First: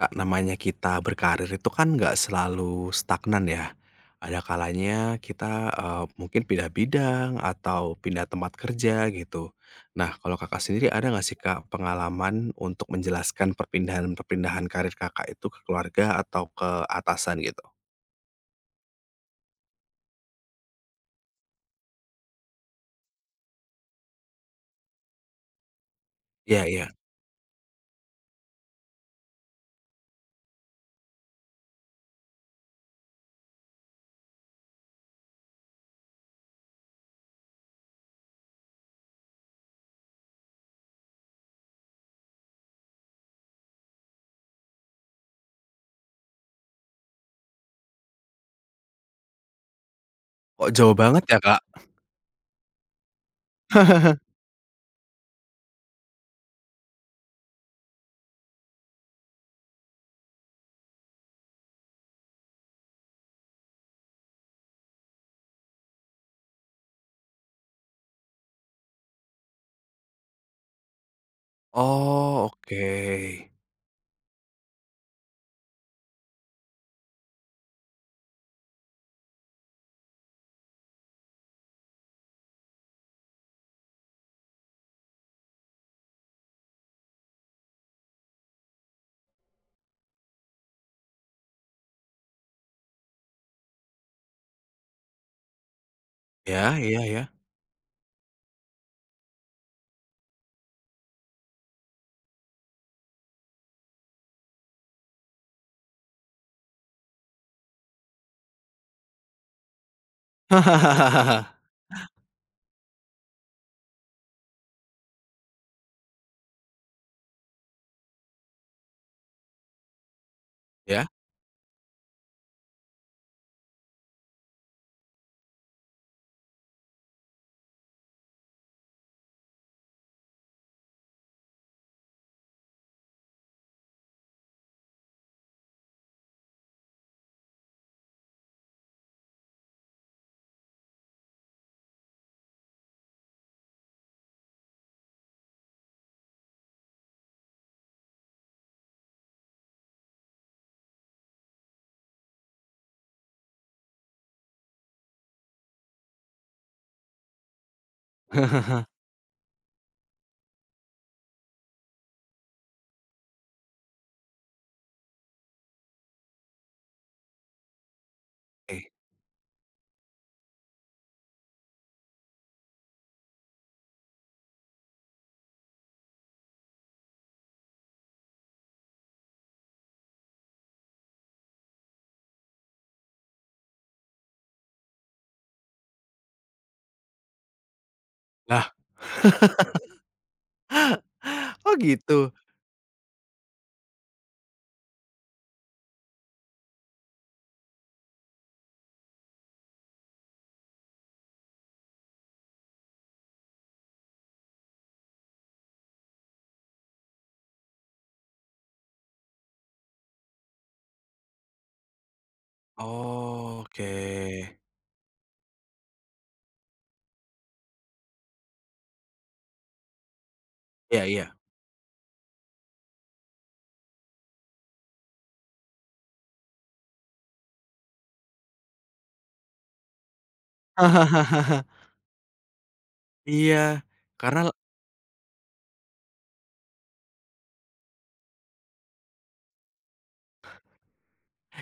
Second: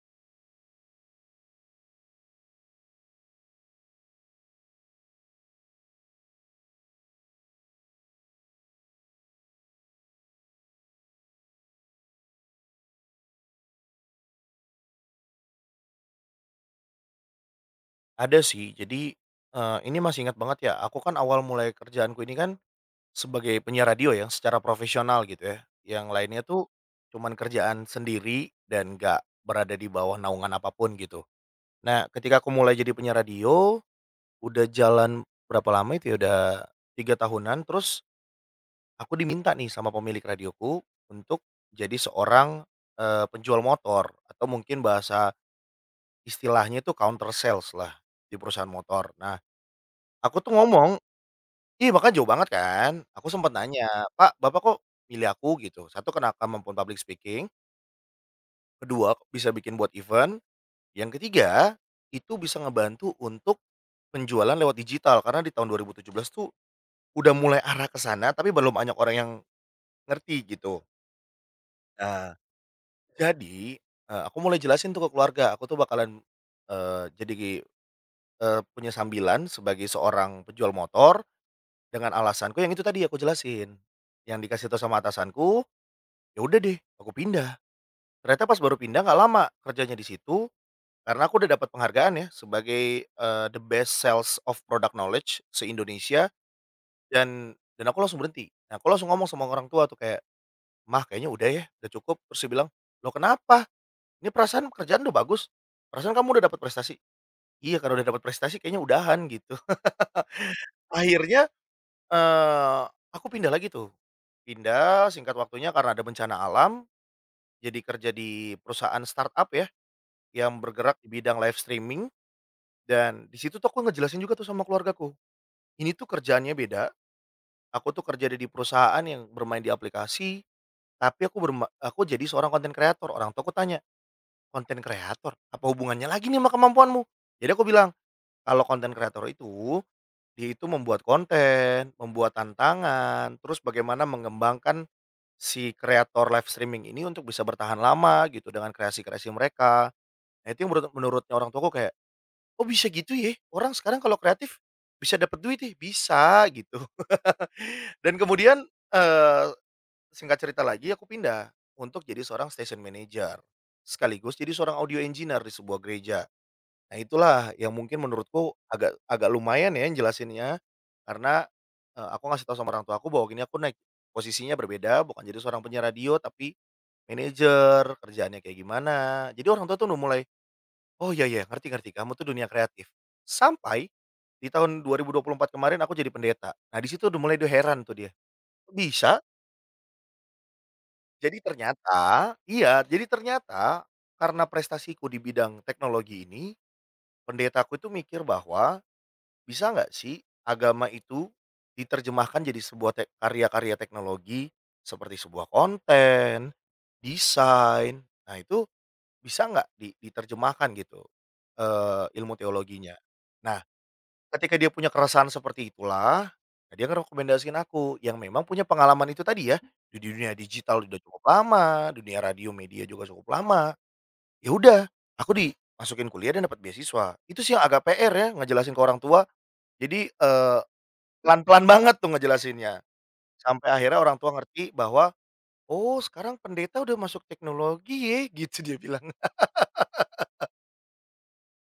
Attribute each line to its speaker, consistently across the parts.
Speaker 1: Kak, namanya kita berkarir itu kan nggak selalu stagnan ya. Ada kalanya kita, mungkin pindah bidang atau pindah tempat kerja gitu. Nah, kalau Kakak sendiri ada nggak sih Kak pengalaman untuk menjelaskan perpindahan-perpindahan karir Kakak itu ke keluarga atau ke atasan gitu?
Speaker 2: Ada sih. Jadi, ini masih ingat banget ya. Aku kan awal mulai kerjaanku ini kan sebagai penyiar radio ya, secara profesional gitu ya. Yang lainnya tuh
Speaker 1: Iya iya.
Speaker 2: cuman kerjaan sendiri dan nggak berada di bawah naungan apapun gitu. Nah, ketika aku mulai jadi penyiar radio, udah jalan berapa lama itu ya, udah 3 tahunan, terus aku diminta nih sama pemilik radioku untuk jadi seorang, penjual motor, atau mungkin bahasa istilahnya itu counter sales lah, di perusahaan motor. Nah, aku tuh oh
Speaker 1: Kok jauh
Speaker 2: ngomong
Speaker 1: banget ya Kak?
Speaker 2: iya, makanya jauh banget kan. Aku sempat nanya, "Pak, Bapak kok milih aku?" Gitu. Satu, karena aku public speaking. Kedua, bisa bikin buat event. Yang ketiga, itu bisa ngebantu untuk penjualan lewat digital, karena di tahun 2017 tuh udah mulai arah ke sana tapi belum banyak orang yang ngerti gitu. Nah.
Speaker 1: Oh, oke.
Speaker 2: Jadi, aku mulai jelasin tuh ke keluarga, aku tuh bakalan, jadi, punya sambilan sebagai seorang penjual motor, dengan alasanku yang itu tadi aku jelasin, yang dikasih tahu sama atasanku. Ya udah deh, aku pindah. Ternyata pas baru pindah nggak lama kerjanya di situ, karena aku udah dapat penghargaan ya sebagai, the best sales of product knowledge se-Indonesia,
Speaker 1: Ya ya ya.
Speaker 2: dan dan aku langsung berhenti. Nah, aku langsung ngomong sama orang tua tuh kayak, "Mah, kayaknya udah ya, udah cukup." Terus dia bilang, "Lo kenapa? Ini perasaan kerjaan udah bagus. Perasaan kamu udah dapat prestasi." "Iya, karena udah dapat prestasi kayaknya udahan," gitu. Akhirnya, eee, aku pindah lagi tuh. Pindah singkat waktunya karena ada bencana alam, jadi kerja di perusahaan startup ya. Yang bergerak
Speaker 1: Ya?
Speaker 2: di bidang live streaming, dan di situ tuh aku ngejelasin juga tuh sama keluargaku, ini tuh kerjaannya beda, aku tuh kerja di perusahaan yang bermain di aplikasi, tapi aku jadi seorang konten kreator. Orang tuh aku tanya, "Konten kreator apa hubungannya lagi nih sama kemampuanmu?" Jadi aku bilang, "Kalau konten kreator itu, dia itu membuat konten, membuat tantangan, terus bagaimana mengembangkan si kreator live streaming ini untuk bisa bertahan lama gitu dengan kreasi-kreasi mereka." Nah itu yang menurutnya orang tuaku kayak, "Oh bisa gitu ya? Orang sekarang kalau kreatif bisa dapat duit ya? Bisa gitu." Dan kemudian, eee, singkat cerita lagi aku pindah untuk jadi seorang station manager, sekaligus jadi seorang audio engineer di sebuah gereja. Nah itulah yang mungkin menurutku
Speaker 1: Oke.
Speaker 2: agak agak lumayan ya yang jelasinnya, karena, aku ngasih tahu sama orang tua aku bahwa gini, aku naik, posisinya berbeda, bukan jadi seorang penyiar radio tapi manajer, kerjaannya kayak gimana. Jadi orang tua tuh udah mulai, "Oh, iya iya, ngerti ngerti, kamu tuh dunia kreatif." Sampai di tahun 2024 kemarin aku jadi pendeta. Nah, di situ udah mulai dia heran tuh dia,
Speaker 1: Lah,
Speaker 2: "Bisa?" Jadi
Speaker 1: oh gitu?
Speaker 2: ternyata iya, jadi ternyata karena prestasiku di bidang teknologi ini, pendetaku itu mikir bahwa, bisa nggak sih agama itu diterjemahkan jadi sebuah karya-karya teknologi, seperti sebuah konten, desain. Nah, itu bisa nggak diterjemahkan gitu, ilmu teologinya.
Speaker 1: Oh,
Speaker 2: Nah, ketika
Speaker 1: oke.
Speaker 2: dia punya keresahan seperti itulah, nah dia ngerekomendasiin aku yang memang punya pengalaman itu tadi ya, di dunia digital udah
Speaker 1: Iya
Speaker 2: cukup
Speaker 1: iya.
Speaker 2: lama, dunia radio media juga cukup lama. Ya udah, aku dimasukin kuliah dan dapat beasiswa. Itu sih yang agak PR ya ngejelasin ke orang tua. Jadi, pelan-pelan banget tuh ngejelasinnya,
Speaker 1: Iya,
Speaker 2: sampai akhirnya orang tua
Speaker 1: karena
Speaker 2: ngerti bahwa, "Oh sekarang pendeta udah masuk teknologi ya," gitu dia bilang.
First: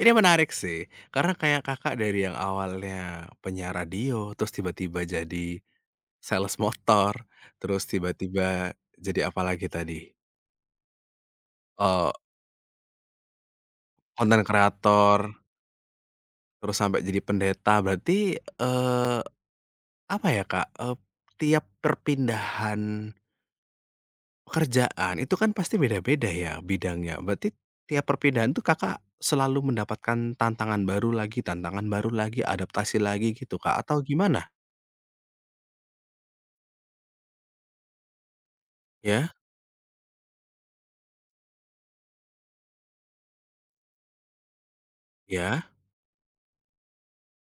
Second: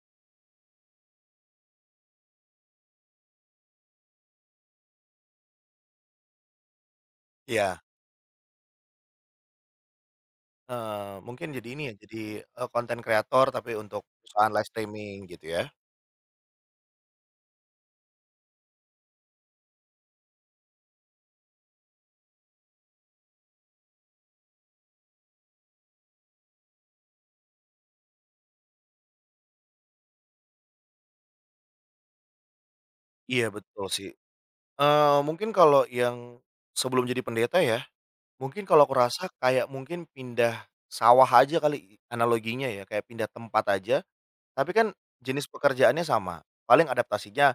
Speaker 1: ini menarik sih, karena kayak Kakak dari yang awalnya penyiar radio, terus tiba-tiba jadi sales motor, terus
Speaker 2: Ya
Speaker 1: tiba-tiba jadi apa lagi tadi,
Speaker 2: heeh, mungkin jadi ini ya,
Speaker 1: eee,
Speaker 2: jadi, konten kreator tapi untuk
Speaker 1: konten
Speaker 2: perusahaan live streaming
Speaker 1: kreator,
Speaker 2: gitu ya.
Speaker 1: terus sampai jadi pendeta berarti, eee, apa ya Kak, tiap perpindahan pekerjaan itu kan pasti beda-beda ya bidangnya, berarti tiap perpindahan tuh Kakak selalu mendapatkan tantangan baru lagi, adaptasi lagi
Speaker 2: Iya
Speaker 1: gitu Kak,
Speaker 2: betul
Speaker 1: atau
Speaker 2: sih,
Speaker 1: gimana?
Speaker 2: mungkin kalau yang sebelum jadi pendeta ya, mungkin kalau aku
Speaker 1: Ya?
Speaker 2: rasa kayak mungkin pindah sawah aja kali analoginya ya, kayak pindah tempat aja, tapi kan jenis
Speaker 1: Ya?
Speaker 2: pekerjaannya sama, paling adaptasinya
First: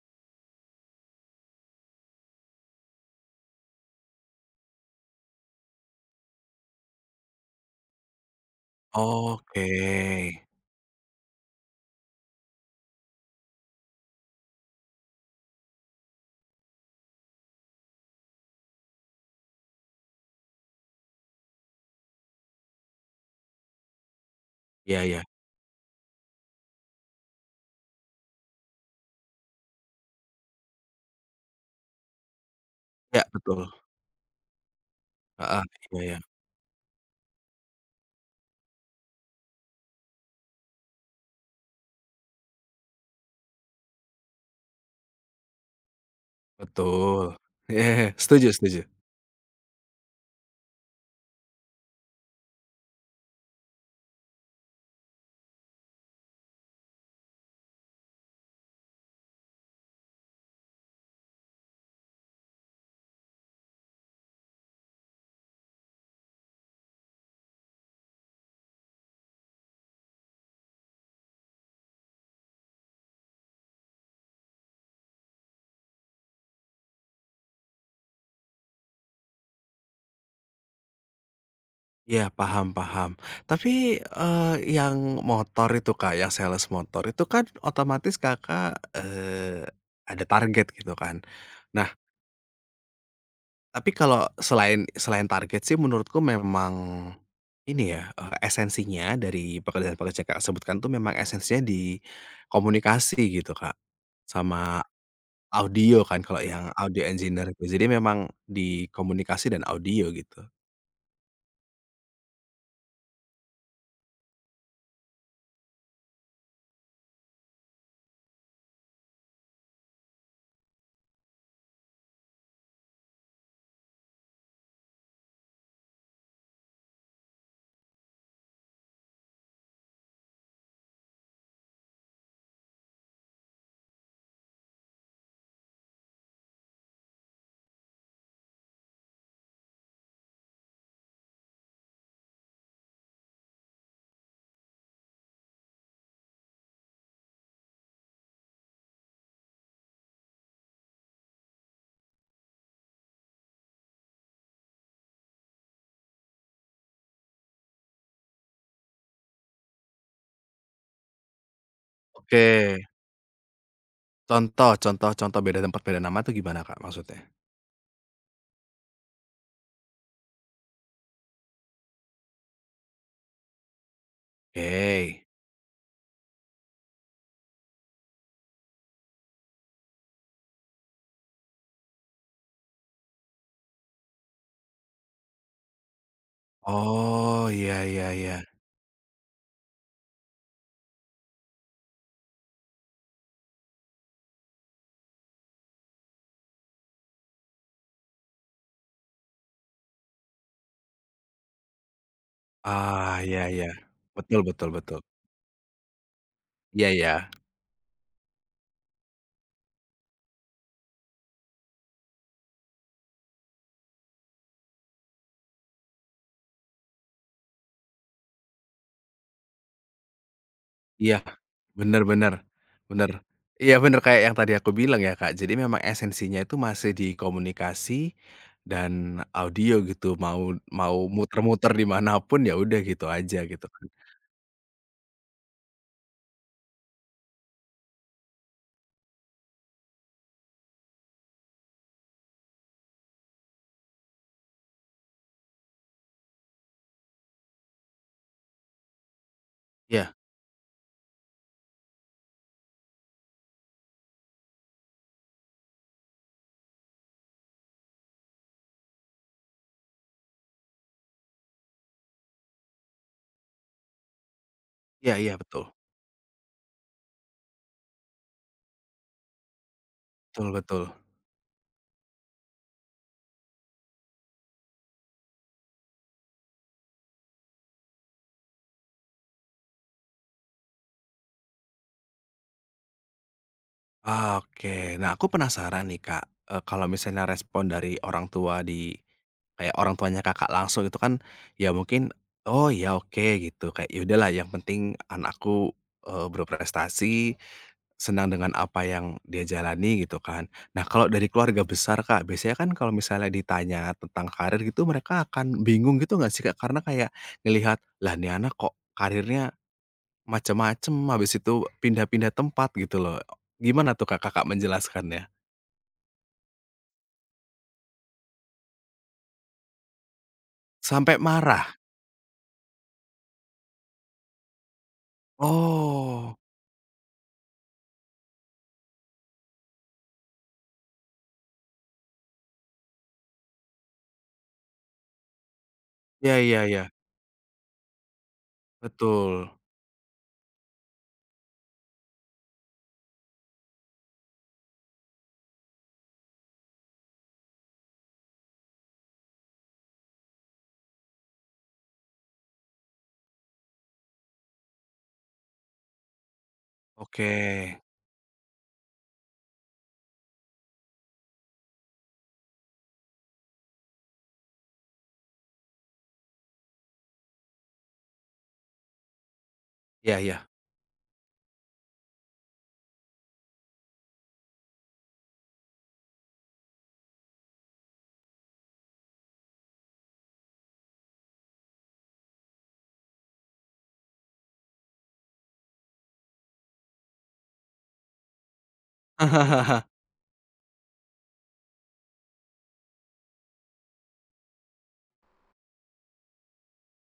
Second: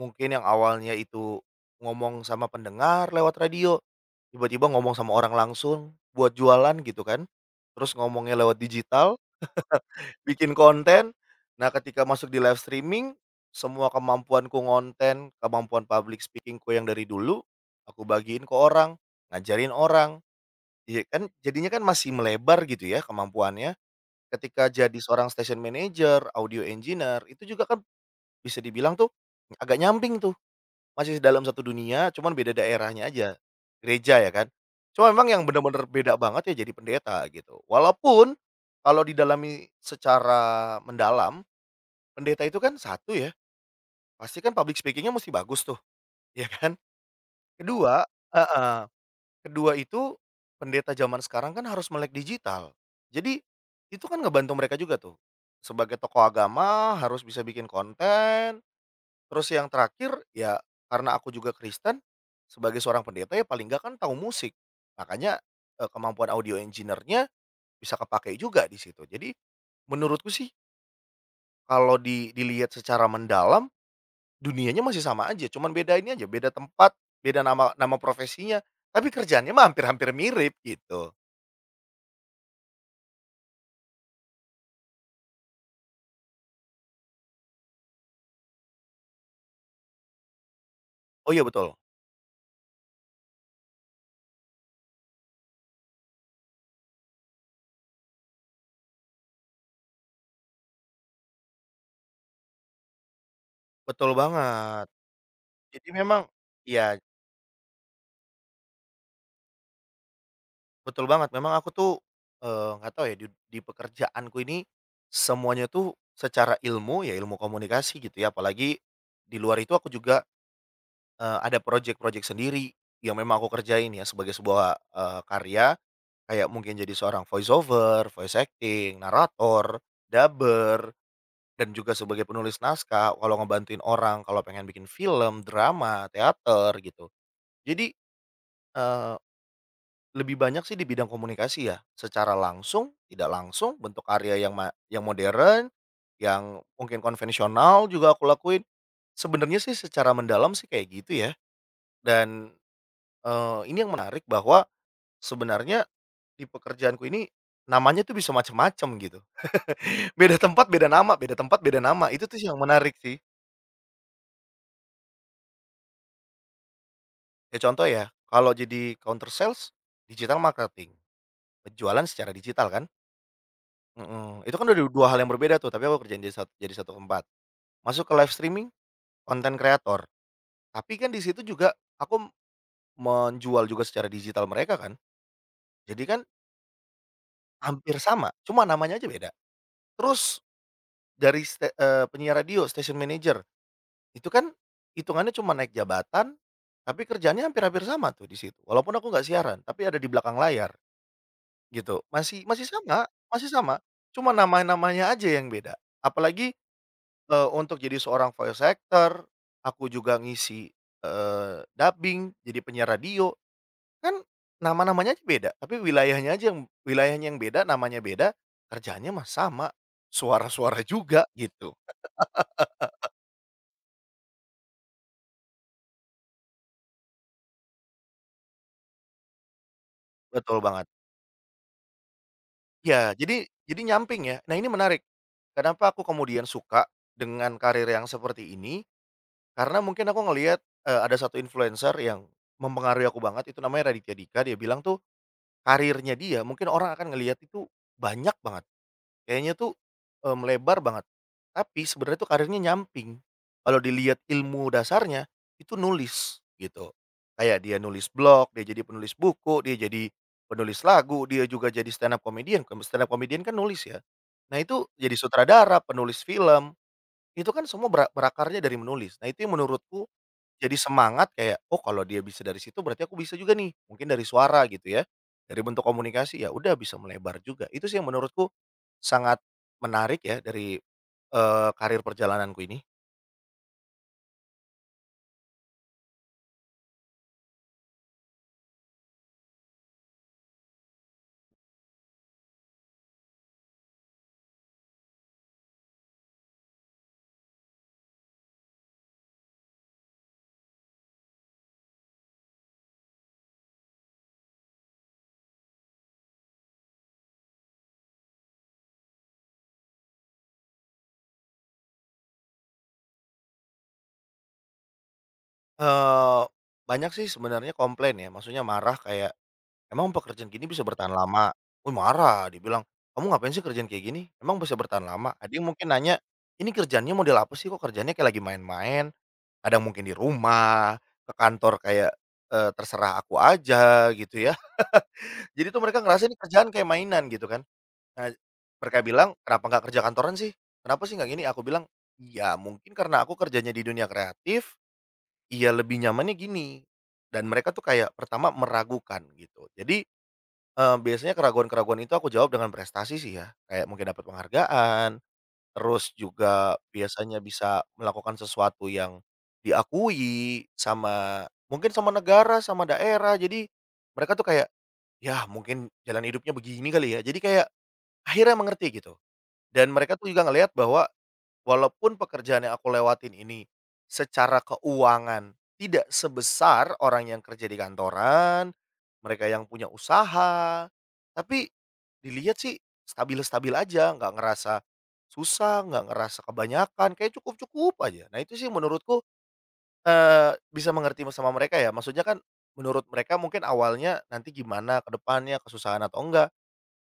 Speaker 2: mungkin yang awalnya itu ngomong sama pendengar lewat radio, tiba-tiba ngomong sama orang langsung buat jualan gitu kan, terus ngomongnya lewat digital,
Speaker 1: Oke.
Speaker 2: bikin konten. Nah ketika masuk di live streaming, semua kemampuanku ngonten, kemampuan public speakingku yang dari dulu, aku bagiin ke orang, ngajarin orang, iya kan jadinya kan masih melebar gitu ya kemampuannya. Ketika jadi
Speaker 1: Ya ya.
Speaker 2: seorang station manager, audio engineer, itu juga kan bisa dibilang tuh agak nyamping tuh, masih dalam satu dunia cuman beda daerahnya
Speaker 1: Ya,
Speaker 2: aja,
Speaker 1: betul.
Speaker 2: gereja ya kan. Cuma memang yang
Speaker 1: Heeh,
Speaker 2: bener-bener
Speaker 1: iya
Speaker 2: beda
Speaker 1: iya,
Speaker 2: banget ya jadi pendeta gitu. Walaupun kalau didalami secara mendalam, pendeta itu kan satu ya, pasti kan public speaking-nya mesti bagus tuh, ya kan?
Speaker 1: betul.
Speaker 2: Kedua
Speaker 1: Setuju
Speaker 2: heeh,
Speaker 1: setuju.
Speaker 2: kedua itu pendeta zaman sekarang kan harus melek digital. Jadi itu kan ngebantu mereka juga tuh, sebagai tokoh agama harus bisa bikin konten. Terus yang terakhir ya, karena aku juga Kristen, sebagai seorang pendeta ya paling nggak kan tahu musik. Makanya, kemampuan audio engineer-nya bisa kepake juga di situ. Jadi menurutku sih kalau dilihat secara mendalam, dunianya masih sama aja, cuman beda ini aja, beda tempat, beda nama nama profesinya, tapi kerjaannya mah hampir-hampir mirip, gitu.
Speaker 1: Iya, paham paham. Tapi, yang motor itu Kak, yang sales motor itu kan otomatis Kakak, eee, ada target gitu kan.
Speaker 2: Oh iya, betul.
Speaker 1: Nah, tapi kalau selain selain target sih menurutku memang ini ya, esensinya dari pekerjaan-pekerjaan Kakak sebutkan tuh memang esensinya di komunikasi gitu, Kak,
Speaker 2: Betul
Speaker 1: sama
Speaker 2: banget. Jadi
Speaker 1: audio kan
Speaker 2: memang
Speaker 1: kalau yang
Speaker 2: iya,
Speaker 1: audio engineer itu. Jadi memang di komunikasi dan audio gitu.
Speaker 2: betul banget. Memang aku tuh, nggak tahu ya, di pekerjaanku ini, semuanya tuh secara ilmu, ya ilmu komunikasi gitu ya, apalagi di luar itu aku juga, ada projek-projek sendiri yang memang aku kerjain ya sebagai sebuah, karya, kayak mungkin jadi seorang voice over, voice acting, narator, dubber. Dan juga sebagai penulis naskah, kalau ngebantuin orang, kalau pengen bikin film, drama, teater, gitu. Jadi, eee, lebih banyak sih di bidang komunikasi ya, secara langsung, tidak langsung, bentuk karya yang modern, yang mungkin konvensional juga aku lakuin. Sebenarnya sih secara mendalam sih kayak gitu ya, dan, ini yang menarik bahwa sebenarnya di pekerjaanku ini namanya tuh bisa macam-macam gitu. Beda tempat beda nama, beda tempat beda nama, itu tuh
Speaker 1: Oke,
Speaker 2: yang menarik sih.
Speaker 1: contoh contoh contoh beda tempat, beda nama tuh gimana, Kak, maksudnya?
Speaker 2: Ya contoh ya, kalau jadi counter sales, digital marketing, penjualan secara digital kan? Mhm, itu kan udah 2 hal
Speaker 1: Oke.
Speaker 2: yang berbeda tuh, tapi aku kerjain jadi jadi satu tempat. Masuk ke live streaming, konten kreator, tapi kan di situ juga aku menjual juga secara digital mereka kan. Jadi kan
Speaker 1: Oh, iya
Speaker 2: hampir
Speaker 1: iya
Speaker 2: sama,
Speaker 1: iya.
Speaker 2: cuma namanya aja beda. Terus dari penyiar radio, station manager, itu kan hitungannya cuma naik jabatan, tapi kerjanya hampir-hampir sama tuh di situ. Walaupun aku nggak siaran, tapi ada di belakang layar. Gitu, masih
Speaker 1: Ah, iya
Speaker 2: masih
Speaker 1: iya.
Speaker 2: sama, cuma
Speaker 1: Betul betul betul.
Speaker 2: nama-namanya aja yang beda. Apalagi,
Speaker 1: Iya iya.
Speaker 2: untuk jadi seorang voice actor, aku juga ngisi, dubbing, jadi penyiar radio, kan nama-namanya aja beda, tapi wilayahnya yang beda, namanya beda, kerjaannya mah sama, suara-suara
Speaker 1: Iya,
Speaker 2: juga, gitu.
Speaker 1: bener bener. Bener. Iya bener kayak yang tadi aku bilang ya, Kak. Jadi memang esensinya itu masih di komunikasi dan audio gitu, mau
Speaker 2: Betul banget.
Speaker 1: mau muter-muter dimanapun ya udah gitu
Speaker 2: Ya
Speaker 1: aja gitu
Speaker 2: jadi
Speaker 1: kan.
Speaker 2: nyamping ya. Nah, ini menarik, kenapa aku kemudian suka dengan karir yang seperti ini. Karena mungkin aku ngelihat, ada satu influencer yang mempengaruhi aku banget itu namanya Raditya Dika, dia bilang tuh karirnya dia mungkin orang akan ngelihat itu banyak banget, kayaknya tuh,
Speaker 1: Iya,
Speaker 2: melebar banget, tapi sebenarnya tuh karirnya nyamping. Kalau dilihat ilmu dasarnya, itu nulis gitu. Kayak dia nulis blog, dia jadi penulis buku, dia jadi penulis lagu, dia juga jadi stand up comedian, kalau stand up comedian kan nulis ya. Nah itu jadi
Speaker 1: iya iya betul.
Speaker 2: sutradara, penulis film, itu kan semua berakarnya dari menulis. Nah itu yang menurutku
Speaker 1: Betul
Speaker 2: jadi
Speaker 1: betul.
Speaker 2: semangat kayak, "Oh kalau dia bisa dari situ berarti aku bisa juga nih." Mungkin dari suara gitu ya, dari bentuk komunikasi ya udah bisa melebar juga. Itu sih yang menurutku sangat menarik ya dari, karir perjalananku ini.
Speaker 1: Oke. Nah, aku penasaran nih, Kak, kalau misalnya respon dari orang tua di kayak orang tuanya Kakak langsung itu kan, ya mungkin, "Oh, ya oke," gitu, kayak, "Ya udahlah yang penting anakku, berprestasi, senang dengan apa yang dia jalani," gitu kan. Nah, kalau dari keluarga besar, Kak, biasanya kan kalau misalnya ditanya tentang karir gitu mereka akan bingung gitu nggak sih, Kak? Karena kayak ngelihat, "Lah, nih anak kok karirnya macem-macem, habis itu pindah-pindah tempat gitu loh. Gimana tuh Kak, Kakak menjelaskannya?"
Speaker 2: Eee, Banyak sih sebenarnya komplain ya, maksudnya marah kayak, "Emang pekerjaan gini bisa bertahan
Speaker 1: Sampai
Speaker 2: lama?"
Speaker 1: marah?
Speaker 2: Wih marah, dibilang, "Kamu ngapain sih kerjaan kayak gini? Emang bisa bertahan lama?" Ada yang mungkin nanya,
Speaker 1: Oh,
Speaker 2: "Ini kerjanya model apa sih? Kok kerjanya kayak lagi main-main?" Kadang mungkin di rumah, ke kantor kayak, terserah aku aja gitu ya. Jadi tuh mereka ngerasa
Speaker 1: iya
Speaker 2: ini
Speaker 1: iya
Speaker 2: kerjaan
Speaker 1: iya,
Speaker 2: kayak mainan gitu kan. Nah, mereka bilang,
Speaker 1: betul.
Speaker 2: "Kenapa nggak kerja kantoran sih? Kenapa sih nggak gini?" Aku bilang, "Ya mungkin karena aku kerjanya di dunia kreatif, iya lebih nyamannya gini." Dan mereka tuh kayak pertama meragukan gitu. Jadi, biasanya keraguan-keraguan itu aku jawab dengan prestasi sih ya. Kayak mungkin dapat penghargaan. Terus juga
Speaker 1: Oke,
Speaker 2: biasanya bisa melakukan sesuatu yang diakui sama mungkin sama negara, sama daerah. Jadi mereka tuh kayak, "Ya mungkin jalan hidupnya begini kali ya." Jadi kayak akhirnya mengerti gitu. Dan
Speaker 1: iya
Speaker 2: mereka tuh
Speaker 1: iya.
Speaker 2: juga ngelihat bahwa walaupun pekerjaan yang aku lewatin ini secara keuangan tidak sebesar orang yang kerja di kantoran, mereka yang punya usaha, tapi dilihat sih stabil-stabil aja, nggak ngerasa susah, nggak ngerasa kebanyakan, kayak cukup-cukup aja. Nah itu sih menurutku, bisa mengerti sama mereka ya, maksudnya kan menurut mereka mungkin awalnya nanti gimana ke depannya, kesusahan atau enggak.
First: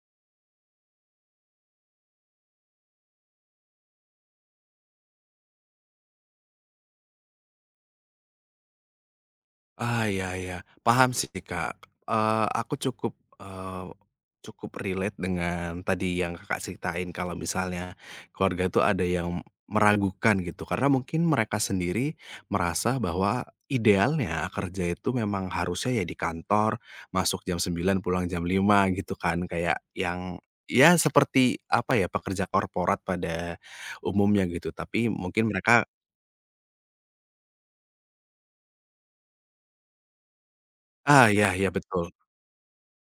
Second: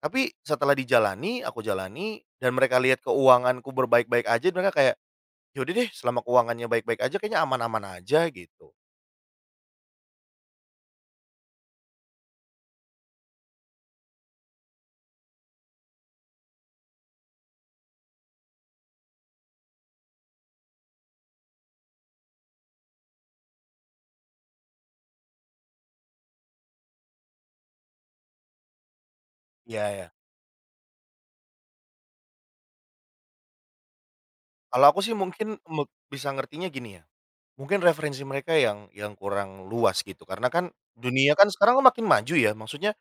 Speaker 2: Tapi setelah dijalani, aku jalani dan mereka lihat keuanganku berbaik-baik aja, mereka kayak, "Ya deh, selama keuangannya baik-baik aja kayaknya aman-aman aja," gitu.
Speaker 1: Ah, iya iya, paham sih, Kak. Aku cukup, eee, cukup relate dengan tadi yang Kakak ceritain kalau misalnya keluarga itu ada yang meragukan gitu, karena mungkin mereka sendiri merasa bahwa idealnya kerja itu memang harusnya ya di kantor, masuk jam 9 pulang jam 5 gitu kan, kayak
Speaker 2: Iya ya.
Speaker 1: yang ya seperti apa ya, pekerja korporat pada umumnya gitu,
Speaker 2: Kalau aku
Speaker 1: tapi
Speaker 2: sih
Speaker 1: mungkin
Speaker 2: mungkin
Speaker 1: mereka
Speaker 2: bisa ngertinya gini ya. Mungkin referensi mereka yang kurang luas gitu, karena kan
Speaker 1: ah,
Speaker 2: dunia kan
Speaker 1: iya iya,
Speaker 2: sekarang kan
Speaker 1: betul.
Speaker 2: makin maju ya, maksudnya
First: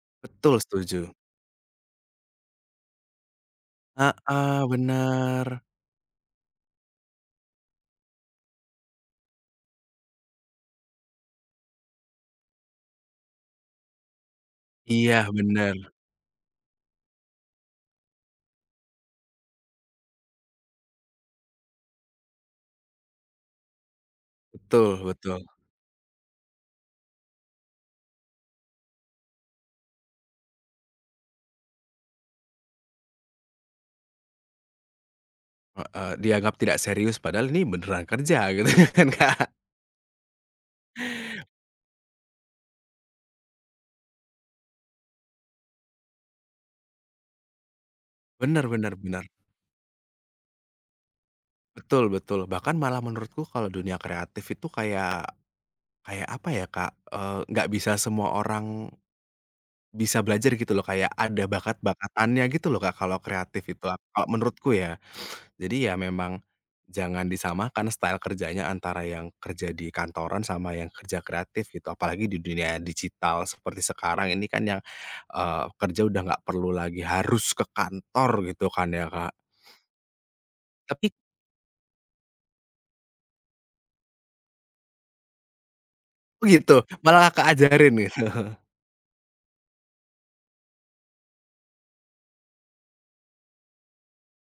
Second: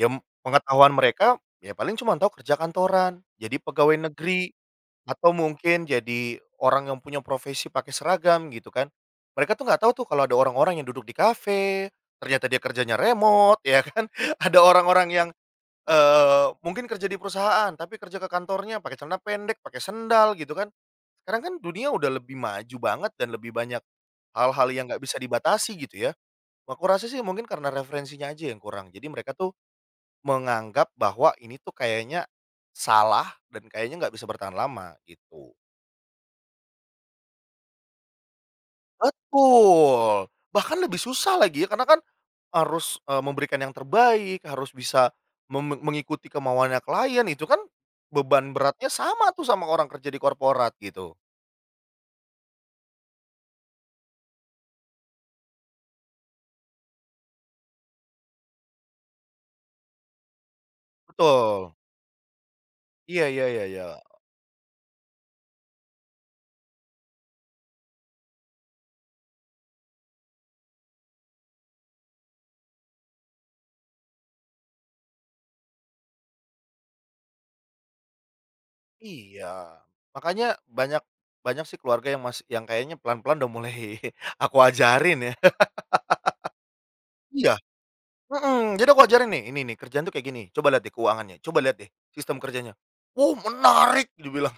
Speaker 2: ya
Speaker 1: Betul,
Speaker 2: pengetahuan
Speaker 1: setuju.
Speaker 2: mereka ya paling cuma tahu kerja kantoran, jadi pegawai negeri,
Speaker 1: Heeh,
Speaker 2: atau
Speaker 1: bener.
Speaker 2: mungkin jadi orang yang punya profesi pakai seragam gitu kan. Mereka tuh nggak tahu tuh kalau ada orang-orang yang duduk di kafe, ternyata dia kerjanya remote ya kan, ada orang-orang
Speaker 1: Iya,
Speaker 2: yang
Speaker 1: bener.
Speaker 2: Mungkin kerja di perusahaan, tapi kerja ke kantornya pakai celana pendek, pakai sendal gitu kan. Sekarang kan dunia udah lebih maju banget dan lebih banyak hal-hal yang
Speaker 1: Betul
Speaker 2: nggak bisa
Speaker 1: betul.
Speaker 2: dibatasi gitu ya. Aku rasa sih mungkin karena referensinya aja yang kurang. Jadi mereka tuh menganggap bahwa ini tuh kayaknya salah dan kayaknya nggak bisa bertahan lama gitu.
Speaker 1: Heeh, dianggap tidak serius padahal ini beneran kerja gitu kan, Kak.
Speaker 2: Betul, bahkan lebih susah lagi ya karena kan harus, memberikan yang terbaik, harus bisa mengikuti kemauannya klien, itu kan beban
Speaker 1: Bener
Speaker 2: beratnya
Speaker 1: bener bener.
Speaker 2: sama tuh sama orang kerja di korporat gitu.
Speaker 1: Betul betul. Bahkan malah menurutku kalau dunia kreatif itu kayak kayak apa ya, Kak, nggak bisa semua orang bisa belajar gitu loh, kayak ada
Speaker 2: Betul.
Speaker 1: bakat-bakatannya gitu loh, Kak, kalau
Speaker 2: Iya iya
Speaker 1: kreatif
Speaker 2: iya iya.
Speaker 1: itu, kalau menurutku ya. Jadi ya memang jangan disamakan style kerjanya antara yang kerja di kantoran sama yang kerja kreatif gitu, apalagi di dunia digital seperti sekarang ini kan yang, kerja udah nggak perlu lagi harus ke kantor gitu kan ya, Kak.
Speaker 2: Iya. Makanya banyak
Speaker 1: Tapi
Speaker 2: banyak sih keluarga yang masih yang kayaknya pelan-pelan udah mulai aku ajarin ya.
Speaker 1: gitu, malah Kakak
Speaker 2: Iya,
Speaker 1: ajarin gitu.
Speaker 2: mhm, jadi aku ajarin nih, "Ini nih kerjaan tuh kayak gini, coba lihat deh keuangannya, coba lihat deh sistem kerjanya." "Wow menarik!" Dia bilang.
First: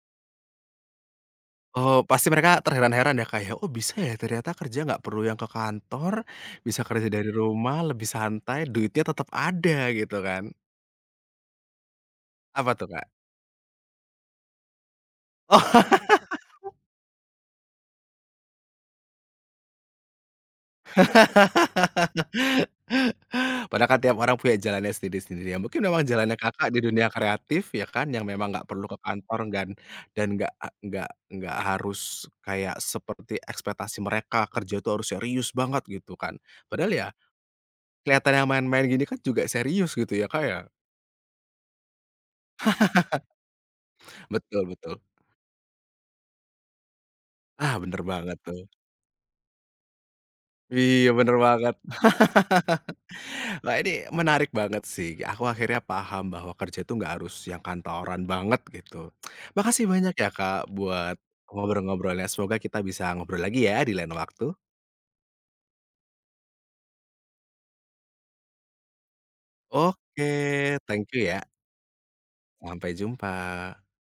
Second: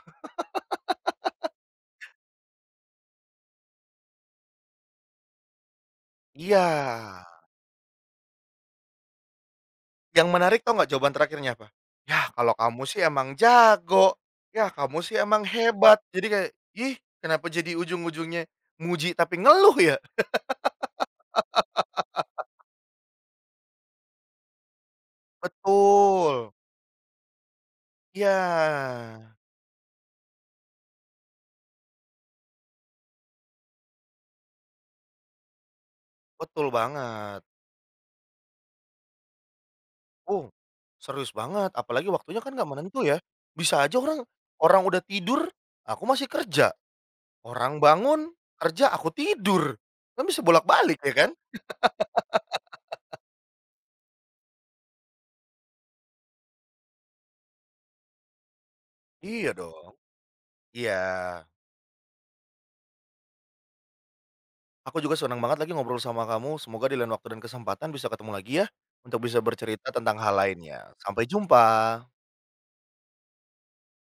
Speaker 1: Oh, pasti mereka terheran-heran ya kayak, "Oh bisa ya ternyata kerja nggak perlu yang ke kantor,
Speaker 2: Iya.
Speaker 1: bisa kerja dari rumah, lebih santai, duitnya tetap ada," gitu
Speaker 2: Yang
Speaker 1: kan.
Speaker 2: menarik tau nggak jawaban terakhirnya apa? "Yah kalau
Speaker 1: Apa
Speaker 2: kamu
Speaker 1: tuh,
Speaker 2: sih
Speaker 1: Kak?
Speaker 2: emang jago, yah kamu sih emang hebat." Jadi kayak, ih, kenapa jadi ujung-ujungnya muji tapi ngeluh ya?
Speaker 1: Oh. Padahal kan tiap orang punya jalannya sendiri-sendiri ya. Mungkin memang jalannya
Speaker 2: Betul,
Speaker 1: Kakak di dunia kreatif ya kan, yang memang nggak perlu ke
Speaker 2: iya,
Speaker 1: kantor dan nggak ah, nggak harus kayak seperti ekspektasi mereka, kerja tuh harus serius banget gitu kan.
Speaker 2: betul
Speaker 1: Padahal ya
Speaker 2: banget.
Speaker 1: kelihatannya main-main gini kan juga serius gitu ya, Kak,
Speaker 2: Uh,
Speaker 1: ya.
Speaker 2: serius banget apalagi waktunya kan nggak menentu ya, bisa aja orang
Speaker 1: Betul
Speaker 2: orang
Speaker 1: betul.
Speaker 2: udah tidur, aku masih kerja,
Speaker 1: Ah,
Speaker 2: orang
Speaker 1: bener
Speaker 2: bangun,
Speaker 1: banget tuh.
Speaker 2: kerja, aku tidur, kan bisa bolak-balik
Speaker 1: Iya
Speaker 2: ya kan?
Speaker 1: bener banget. Wah, ini menarik banget sih. Aku akhirnya paham bahwa kerja itu nggak harus yang kantoran banget gitu.
Speaker 2: Iya
Speaker 1: Makasih
Speaker 2: dong,
Speaker 1: banyak ya Kak
Speaker 2: iya.
Speaker 1: buat ngobrol-ngobrolnya. Semoga kita bisa ngobrol lagi ya di lain waktu.
Speaker 2: Aku juga senang banget lagi ngobrol sama kamu, semoga di lain waktu dan kesempatan bisa ketemu lagi ya, untuk bisa bercerita tentang
Speaker 1: Oke,
Speaker 2: hal lainnya.
Speaker 1: thank you
Speaker 2: Sampai
Speaker 1: ya.
Speaker 2: jumpa.
Speaker 1: Sampai jumpa.